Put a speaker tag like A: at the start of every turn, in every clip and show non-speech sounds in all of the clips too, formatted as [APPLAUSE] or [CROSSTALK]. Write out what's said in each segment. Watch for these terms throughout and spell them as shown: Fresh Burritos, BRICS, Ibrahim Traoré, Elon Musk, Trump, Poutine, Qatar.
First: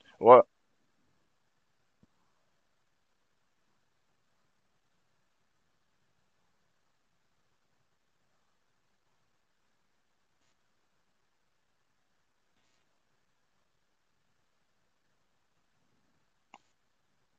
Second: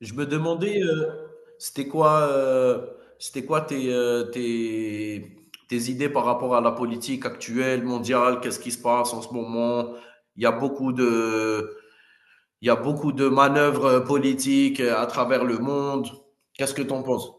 A: Je me
B: Ouais,
A: demandais, c'était quoi, heu, c'était quoi tes, tes idées par rapport à la politique actuelle, mondiale? Qu'est-ce qui se passe en ce moment? Il y a beaucoup de il y a beaucoup de manœuvres, politiques, à travers le monde. Qu'est-ce que tu en penses?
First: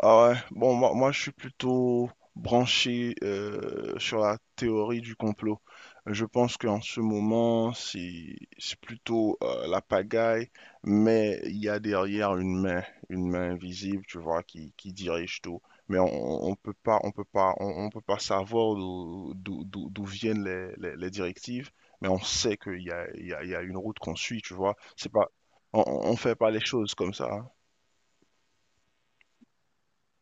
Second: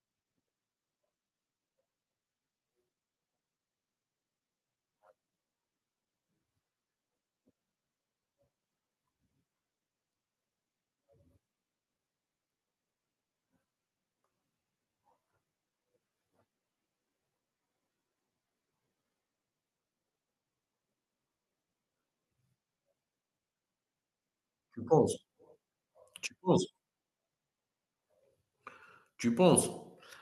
B: ah ouais. Bon, moi, je suis plutôt branché sur la théorie du complot. Je pense qu'en ce moment, c'est plutôt la pagaille, mais il y a derrière une main invisible, tu vois, qui dirige tout. Mais on peut pas, on peut pas, on peut pas savoir d'où viennent les directives, mais on sait qu'il y a, il y a, il y a une route qu'on suit, tu vois.
A: Tu
B: C'est
A: penses?
B: pas, on fait
A: Tu
B: pas les
A: penses?
B: choses comme ça.
A: Tu penses?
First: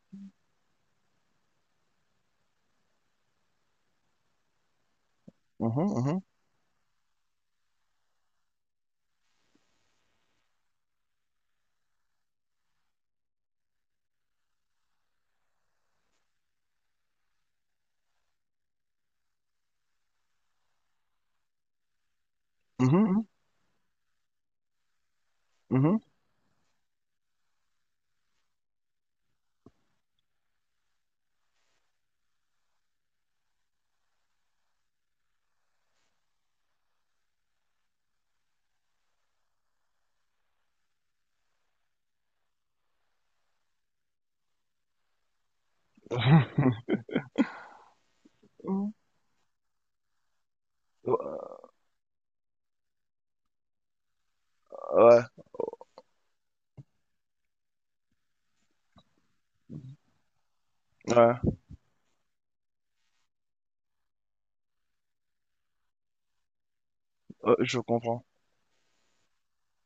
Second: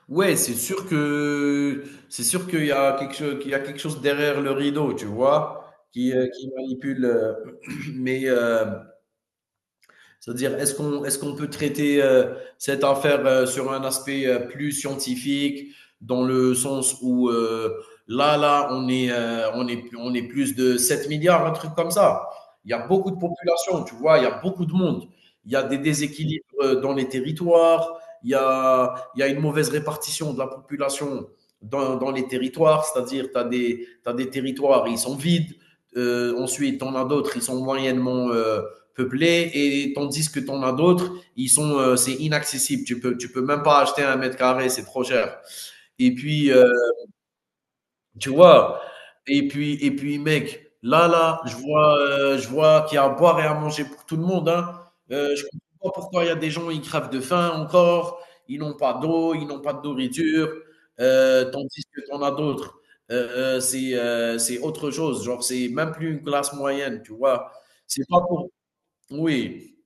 A: Ouais, c'est sûr que c'est sûr qu'il y a quelque cho qu'il y a quelque chose derrière le rideau, tu vois?
B: Mhm, mhm,
A: Qui manipule, [CLEARS THROAT] mais, heu. C'est-à-dire, est-ce qu'on peut traiter cette affaire sur un aspect plus scientifique, dans le sens où on est plus de 7 milliards, un truc comme ça. Il y a
B: mhm,
A: beaucoup de
B: mhm.
A: population, tu vois, il y a beaucoup de monde. Il y a des
B: Mhm.
A: déséquilibres dans les territoires, il y a une mauvaise répartition de la population dans les territoires, c'est-à-dire t'as des territoires, ils sont vides. Ensuite, on a d'autres, ils sont moyennement peuplés, et tandis que t'en as d'autres, ils sont, c'est inaccessible. Tu peux même pas acheter un mètre carré, c'est trop cher. Et puis,
B: [LAUGHS]
A: tu vois, et puis, mec,
B: Ouais,
A: je vois qu'il y a à boire et à manger pour tout le monde. Hein. Je comprends pas pourquoi il y a des gens ils crèvent de faim encore, ils n'ont pas d'eau, ils n'ont pas de nourriture,
B: ouais,
A: tandis que t'en as d'autres. C'est autre chose, genre c'est même plus une classe moyenne, tu vois.
B: ouais, je
A: C'est pas
B: comprends.
A: pour. Oui,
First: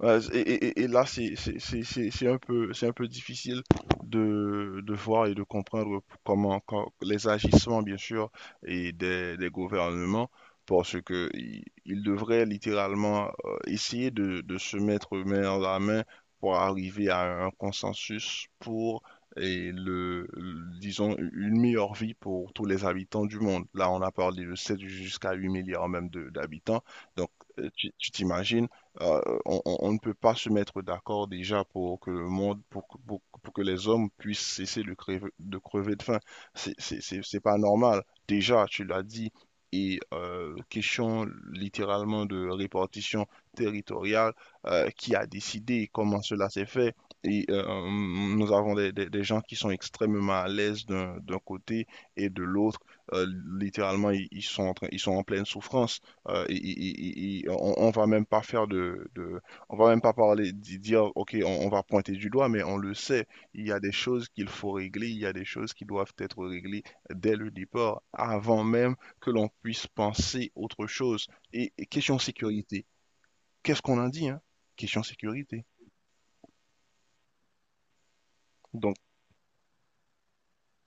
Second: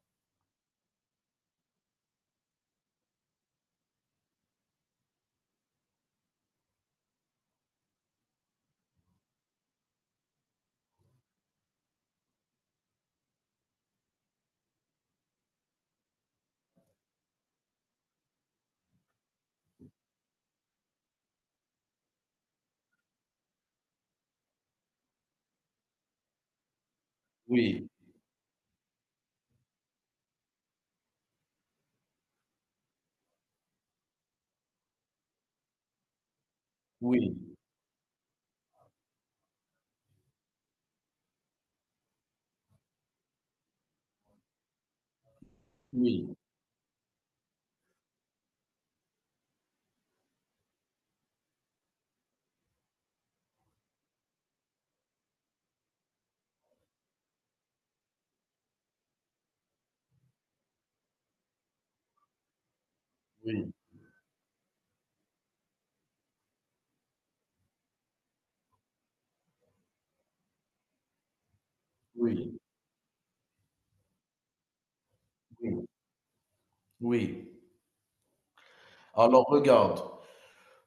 B: Ouais, et là, c'est un peu difficile de voir et de comprendre comment, les agissements, bien sûr, et des gouvernements, parce que ils devraient littéralement essayer de se mettre main dans la main pour arriver à un consensus et disons, une meilleure vie pour tous les habitants du monde. Là, on a parlé de 7 jusqu'à 8 milliards même d'habitants. Donc,
A: oui.
B: tu t'imagines on ne peut pas se mettre d'accord déjà pour que le monde, pour que les hommes puissent cesser de crever de faim. C'est c'est- c'est-
A: Oui,
B: c'est pas normal. Déjà, tu l'as dit, et question littéralement de répartition territoriale, qui a décidé comment
A: oui,
B: cela s'est fait. Et nous avons des gens qui sont extrêmement à l'aise d'un côté et de l'autre. Euh, littéralement, ils sont en pleine souffrance. On va même pas faire on va même pas parler, dire, ok, on va pointer du doigt, mais on le sait. Il y
A: oui,
B: a des choses qu'il faut régler, il y a des choses qui doivent être réglées dès le départ, avant même que l'on puisse penser autre chose. Et question
A: oui,
B: sécurité, qu'est-ce qu'on a dit, hein? Question sécurité.
A: oui, oui.
B: Donc,
A: Alors regarde,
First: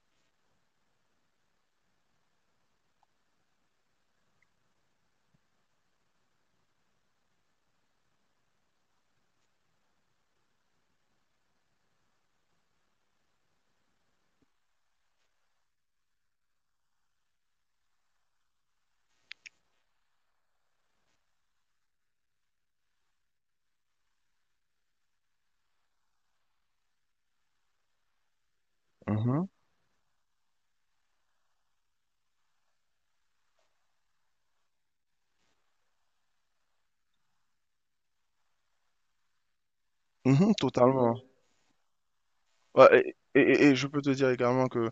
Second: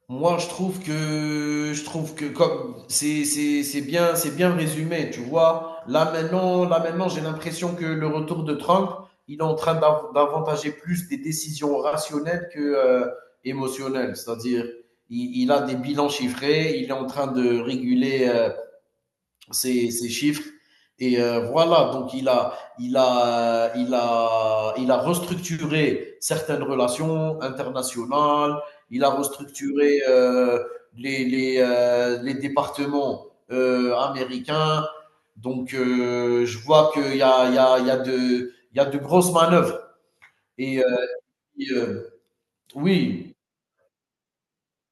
A: moi je trouve que comme c'est bien, c'est bien résumé, tu vois. Là maintenant, j'ai l'impression que le retour de Trump, il est en train d'avantager plus des décisions rationnelles que émotionnelles. C'est-à-dire, il a des bilans chiffrés, il est en train de réguler ces chiffres. Et voilà, donc il a restructuré certaines relations internationales. Il a
B: mhm,
A: restructuré les départements américains. Donc, je vois qu'il y a, il y a de, il y a de grosses manœuvres.
B: mhm,
A: Et,
B: totalement.
A: et, euh,
B: Ouais,
A: oui,
B: et je peux te dire également que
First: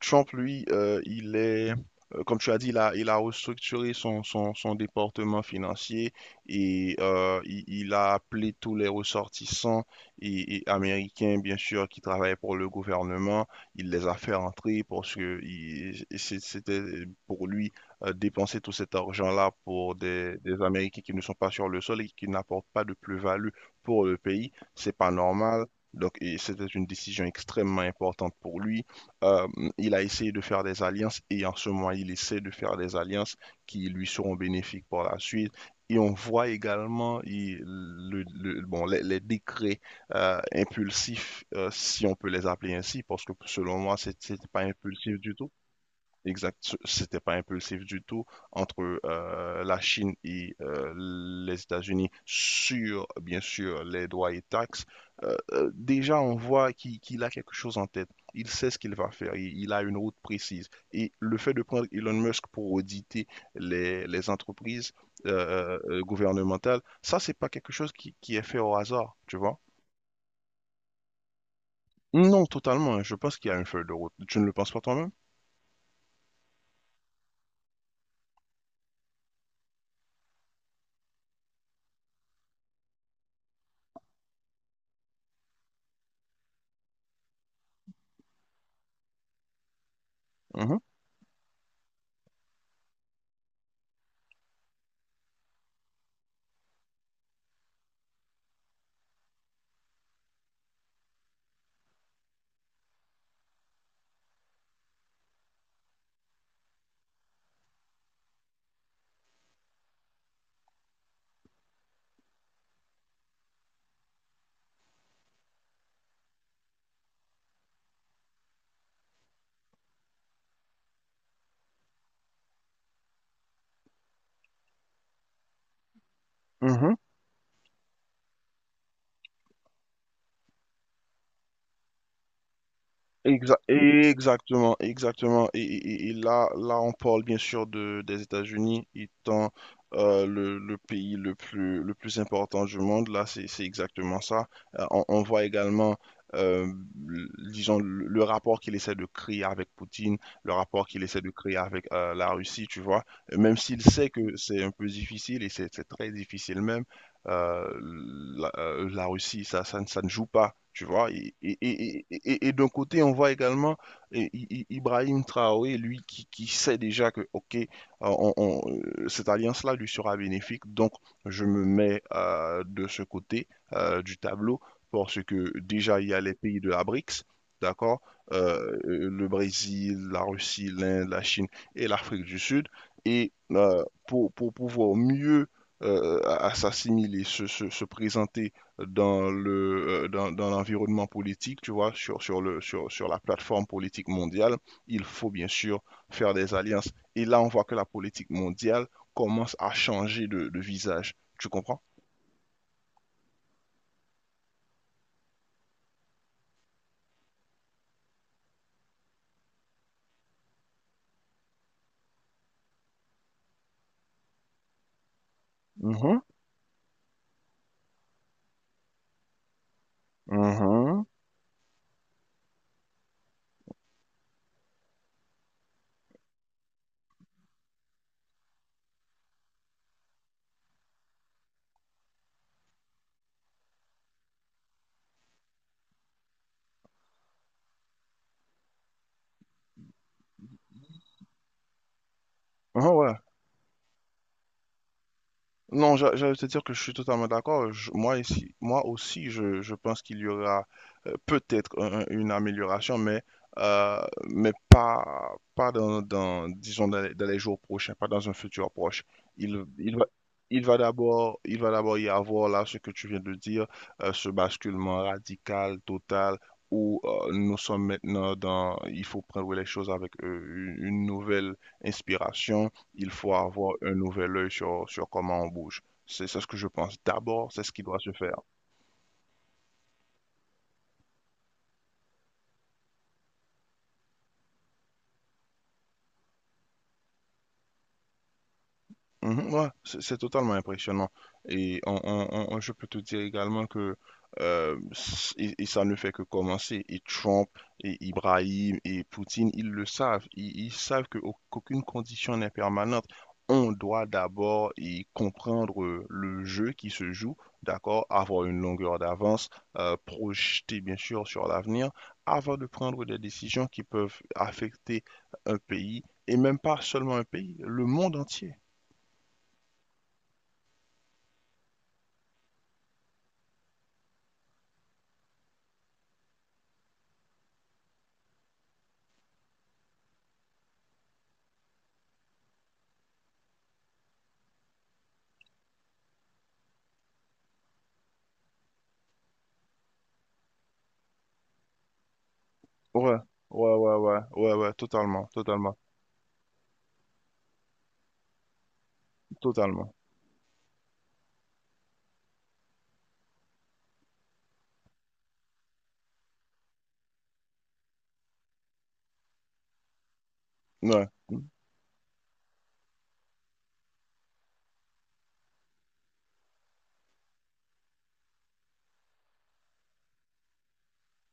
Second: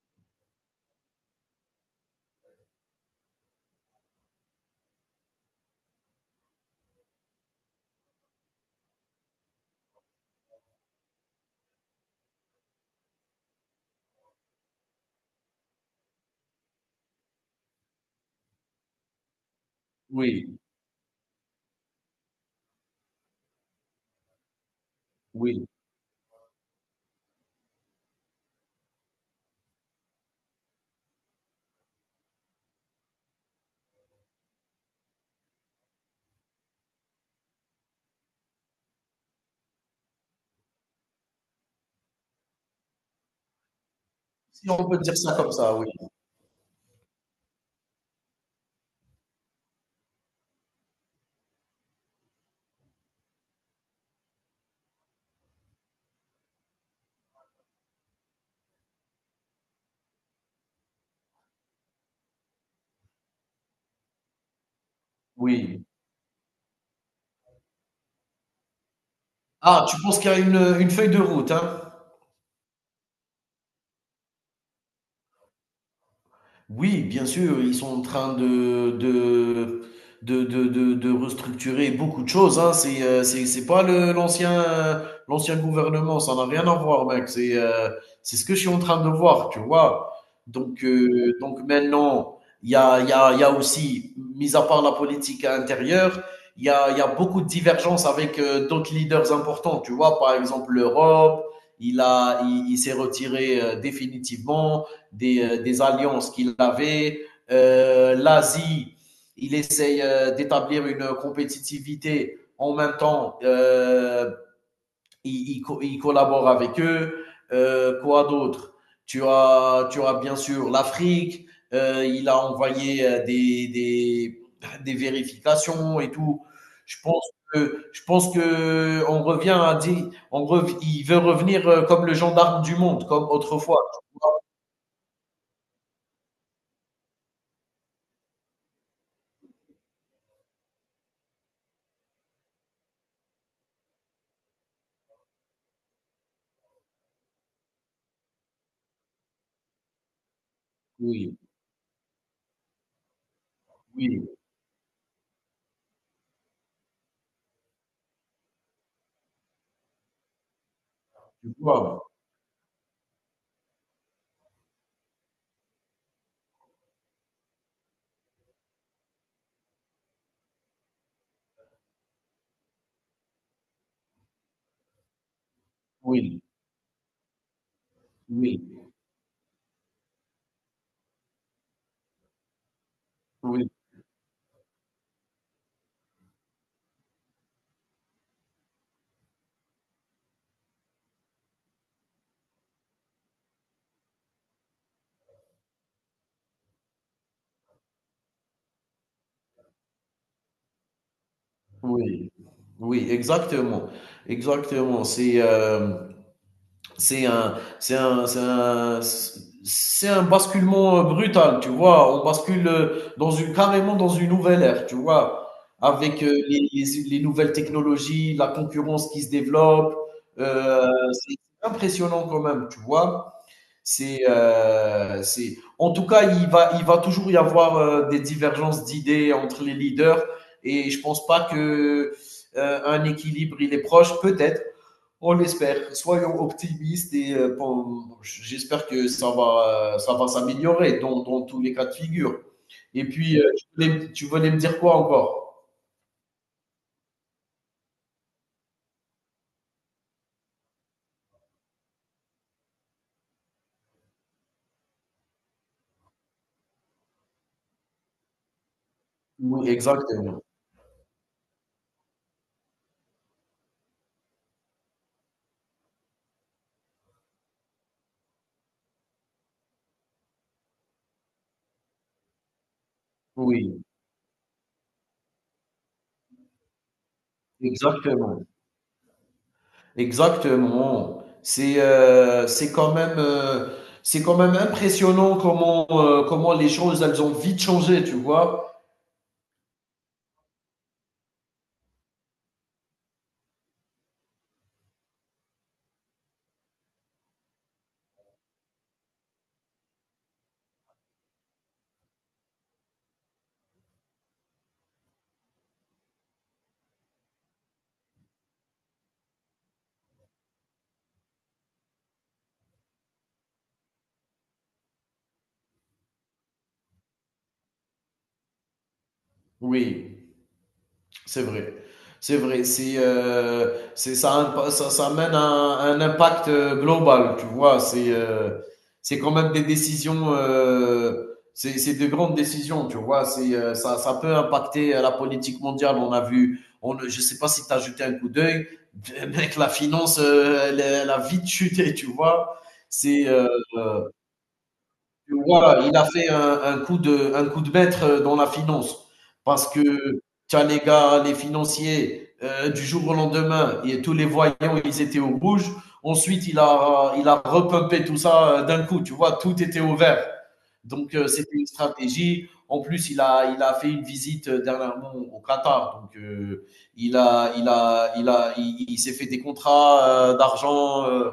B: Trump, lui, comme tu as dit, il a restructuré son département financier et il a appelé tous les ressortissants américains, bien sûr, qui travaillaient pour le gouvernement. Il les a fait rentrer parce que c'était pour lui dépenser tout cet argent-là pour des,
A: oui,
B: des Américains qui ne sont pas sur le sol et qui n'apportent pas de plus-value pour le pays. C'est pas normal.
A: oui.
B: Donc, c'était une décision extrêmement importante pour lui. Euh, il a essayé de faire des alliances et en ce moment, il essaie de faire des alliances qui lui seront bénéfiques par la suite. Et on voit également bon, les décrets impulsifs, si on peut les appeler ainsi, parce que selon moi, c'était pas
A: Si on peut dire
B: impulsif du
A: ça
B: tout.
A: comme ça, oui,
B: Exact, c'était pas impulsif du tout entre la Chine et les États-Unis sur, bien sûr, les droits et taxes. Déjà, on voit qu'il a quelque chose en tête. Il sait ce qu'il va faire. Il a une route précise. Et le fait de prendre Elon Musk pour auditer les entreprises
A: oui.
B: gouvernementales, ça, c'est pas quelque chose qui est fait au hasard, tu vois?
A: Ah, tu penses qu'il y a une feuille de route, hein?
B: Non, totalement. Je pense qu'il y a une feuille de route. Tu ne le penses pas toi-même?
A: Oui, bien sûr, ils sont en train de restructurer beaucoup de choses, hein. C'est pas le, l'ancien, l'ancien gouvernement, ça n'a rien à voir, mec. C'est ce que je suis en train de voir, tu vois.
B: Mhm,
A: Donc maintenant, il y a aussi, mis à part la politique intérieure, il y a beaucoup de divergences avec d'autres leaders importants, tu vois. Par exemple, l'Europe, il s'est retiré définitivement des alliances qu'il avait. L'Asie, il essaye d'établir une compétitivité. En même temps, il collabore avec eux. Quoi d'autre. Tu as bien sûr l'Afrique. Il a envoyé vérifications et tout.
B: mhm.
A: Je pense je pense que on revient à dire, il veut revenir comme le gendarme du monde, comme
B: Exa-
A: autrefois.
B: exactement, exactement. Là, on parle bien sûr des États-Unis étant le pays le plus important du monde. Là, c'est exactement ça. On voit également, euh, disons, le rapport qu'il essaie de créer avec Poutine, le rapport qu'il essaie de
A: Oui,
B: créer avec la Russie, tu vois. Même s'il sait
A: oui.
B: que c'est un peu difficile, et c'est très difficile même, euh, la Russie, ça ne joue pas, tu vois. Et, et,
A: Tu.
B: et, et- et et d'un côté, on voit également Ibrahim Traoré, lui, qui sait déjà que, OK, cette alliance-là lui sera bénéfique, donc je me mets de ce côté du tableau, parce que déjà, il y a les
A: Oui,
B: pays de la BRICS, d'accord?
A: oui,
B: Le Brésil, la Russie, l'Inde, la Chine et l'Afrique du Sud. Et
A: oui,
B: pour pouvoir mieux à s'assimiler, se présenter dans dans l'environnement politique, tu vois, sur la plateforme politique mondiale, il faut bien sûr faire des alliances. Et là, on voit que la politique mondiale commence à changer de visage. Tu comprends?
A: oui, oui, exactement, exactement. C'est un, c'est un, c'est un, c'est un basculement brutal, tu vois. On bascule dans une, carrément dans une nouvelle ère, tu vois,
B: Mhm,
A: avec les nouvelles technologies, la concurrence qui se développe. euh,
B: mhm,
A: c'est impressionnant quand même, tu vois. En tout cas, il va toujours y avoir des divergences d'idées entre les leaders et je pense pas que un équilibre il est proche. Peut-être, on l'espère. Soyons optimistes et bon, j'espère que ça va s'améliorer dans, dans tous les cas de figure.
B: mhm,
A: Et
B: ouais.
A: puis, tu voulais me dire quoi encore.
B: Non, j'allais te dire que je suis totalement d'accord. Moi ici, moi aussi, je pense qu'il y aura peut-être une amélioration, euh, mais pas dans, disons dans les jours prochains, pas dans un futur proche. Il
A: Oui,
B: il va
A: exactement.
B: il va d'abord y avoir là ce que tu viens de dire, ce basculement radical, total. Où nous sommes maintenant il faut prendre les choses avec une nouvelle inspiration, il faut avoir
A: Oui,
B: un nouvel œil sur comment on bouge. C'est ce que je pense. D'abord, c'est ce qui doit se faire.
A: exactement. Exactement. C'est quand même impressionnant comment comment les choses elles ont vite changé, tu vois.
B: Mhm, ouais, c'est totalement impressionnant. Et je peux te dire également que et ça ne fait que commencer. Et Trump, et Ibrahim, et Poutine, ils le savent. Ils savent que qu'aucune condition n'est permanente. On doit d'abord y comprendre le jeu qui se joue, d'accord, avoir une longueur d'avance, projeter bien sûr sur l'avenir, avant de prendre des décisions qui peuvent affecter un pays, et même pas seulement un pays, le monde entier.
A: Oui. C'est vrai. C'est vrai. C'est, ça, a ça amène un impact global, tu vois. C'est quand même des décisions, c'est de grandes décisions, tu vois. Ça peut impacter la politique mondiale. On a vu, on, je sais pas si tu as jeté un coup d'œil. [LAUGHS] Mec, la finance, elle a vite chuté, tu vois.
B: Ouais,
A: C'est,
B: ouais, ouais, ouais, ouais, ouais, totalement,
A: tu
B: totalement,
A: il a fait un coup de maître dans la finance. Parce que
B: totalement.
A: tu as les gars, les financiers, du jour au lendemain, et tous les voyants, ils étaient au rouge. Ensuite, il a repumpé tout ça d'un coup. Tu vois, tout était au vert.
B: Ouais.
A: Donc, c'était une stratégie. En plus, il a fait une visite dernièrement au Qatar. Donc, il s'est fait des contrats d'argent. euh.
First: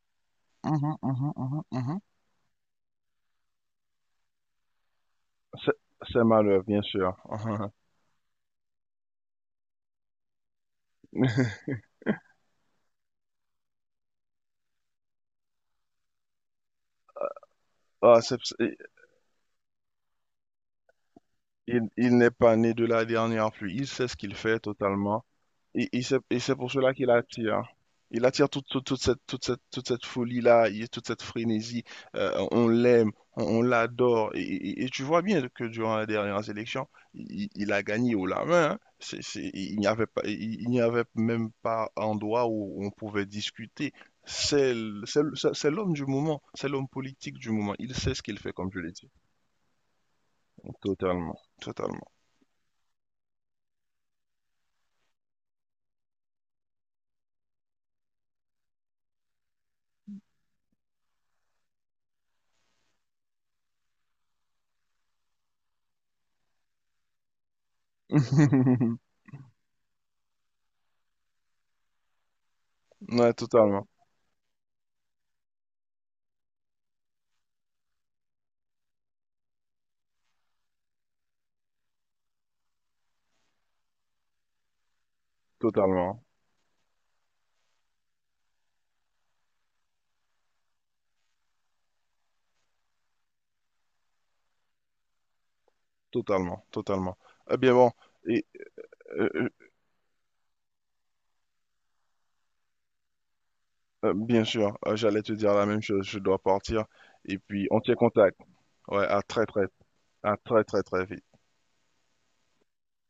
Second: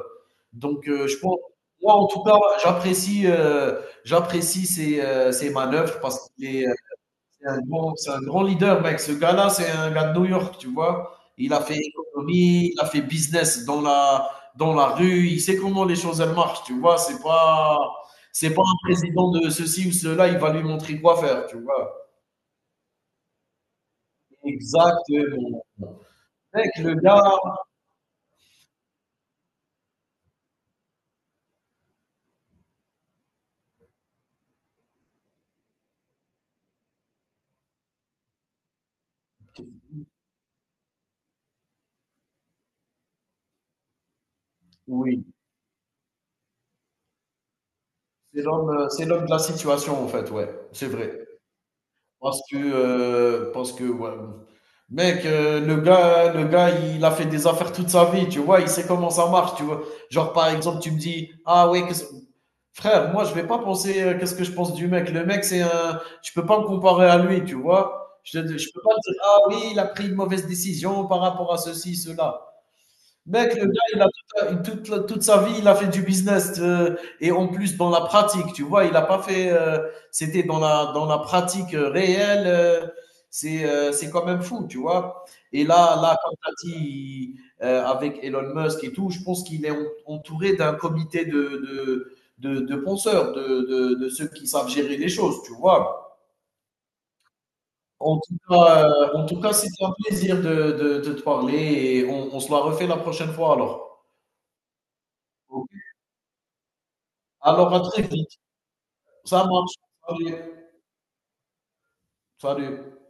A: donc,
B: Mhm,
A: Je
B: mhm,
A: pense,
B: mhm,
A: moi
B: mhm.
A: en tout cas, j'apprécie euh, j'apprécie ses, ses
B: C'est
A: manœuvres
B: c'est
A: parce qu'il
B: malheur,
A: est,
B: bien sûr. [LAUGHS]
A: c'est un grand leader, mec. Ce gars-là, c'est un gars de New York, tu vois. Il a fait économie, il a fait business dans la rue. Il sait comment les choses, elles marchent, tu vois.
B: Ah, c'est-
A: C'est pas
B: c'est-
A: un président de ceci ou cela, il va lui montrer quoi faire, tu
B: il
A: vois.
B: il n'est pas né de la dernière pluie. Il sait ce qu'il fait totalement.
A: Exactement.
B: Et c'est
A: Mec,
B: pour cela
A: le
B: qu'il
A: gars,
B: attire. Hein. Il attire toute cette folie-là, toute cette frénésie. On l'aime, on l'adore. Et tu vois bien que durant la dernière élection, il a gagné haut la main. Hein. Il n'y avait même pas endroit où on pouvait discuter. C'est l- c'est
A: oui,
B: l- c'est- c'est l'homme du moment, c'est l'homme politique du moment. Il sait ce qu'il fait, comme je l'ai
A: c'est
B: dit.
A: l'homme de la situation, en fait, ouais. C'est vrai.
B: Totalement, totalement.
A: Parce que ouais, mec, le gars, il a fait des affaires toute sa vie, tu vois? Il sait comment ça marche, tu vois? Genre, par exemple, tu me dis: «Ah ouais, qu'est-ce» frère, moi, je vais pas penser, qu'est-ce que je pense du mec? Le mec, c'est un je peux pas me comparer à lui, tu vois? Je peux pas
B: [LAUGHS]
A: dire: «Ah oui, il a pris une mauvaise décision par rapport à ceci, cela».
B: Ouais,
A: Mec, le gars,
B: totalement,
A: il a toute sa vie, il a fait du business, et en plus dans la pratique, tu vois, il n'a pas fait. C'était dans la pratique réelle, c'est quand même fou, tu vois. Et là, là
B: totalement.
A: comme tu as dit, avec Elon Musk et tout, je pense qu'il est entouré d'un comité de penseurs, de ceux qui savent gérer les choses, tu vois.
B: Totalement, totalement. Eh bien bon, et
A: En
B: euh,
A: tout
B: euh,
A: cas, c'était un plaisir de te parler et on se la refait la prochaine fois alors.
B: bien sûr, j'allais te dire la même chose, je dois partir. Et puis
A: Alors,
B: on
A: à
B: tient
A: très vite.
B: contact. Ouais,
A: Ça marche. Salut.
B: à très très très vite.
A: Salut.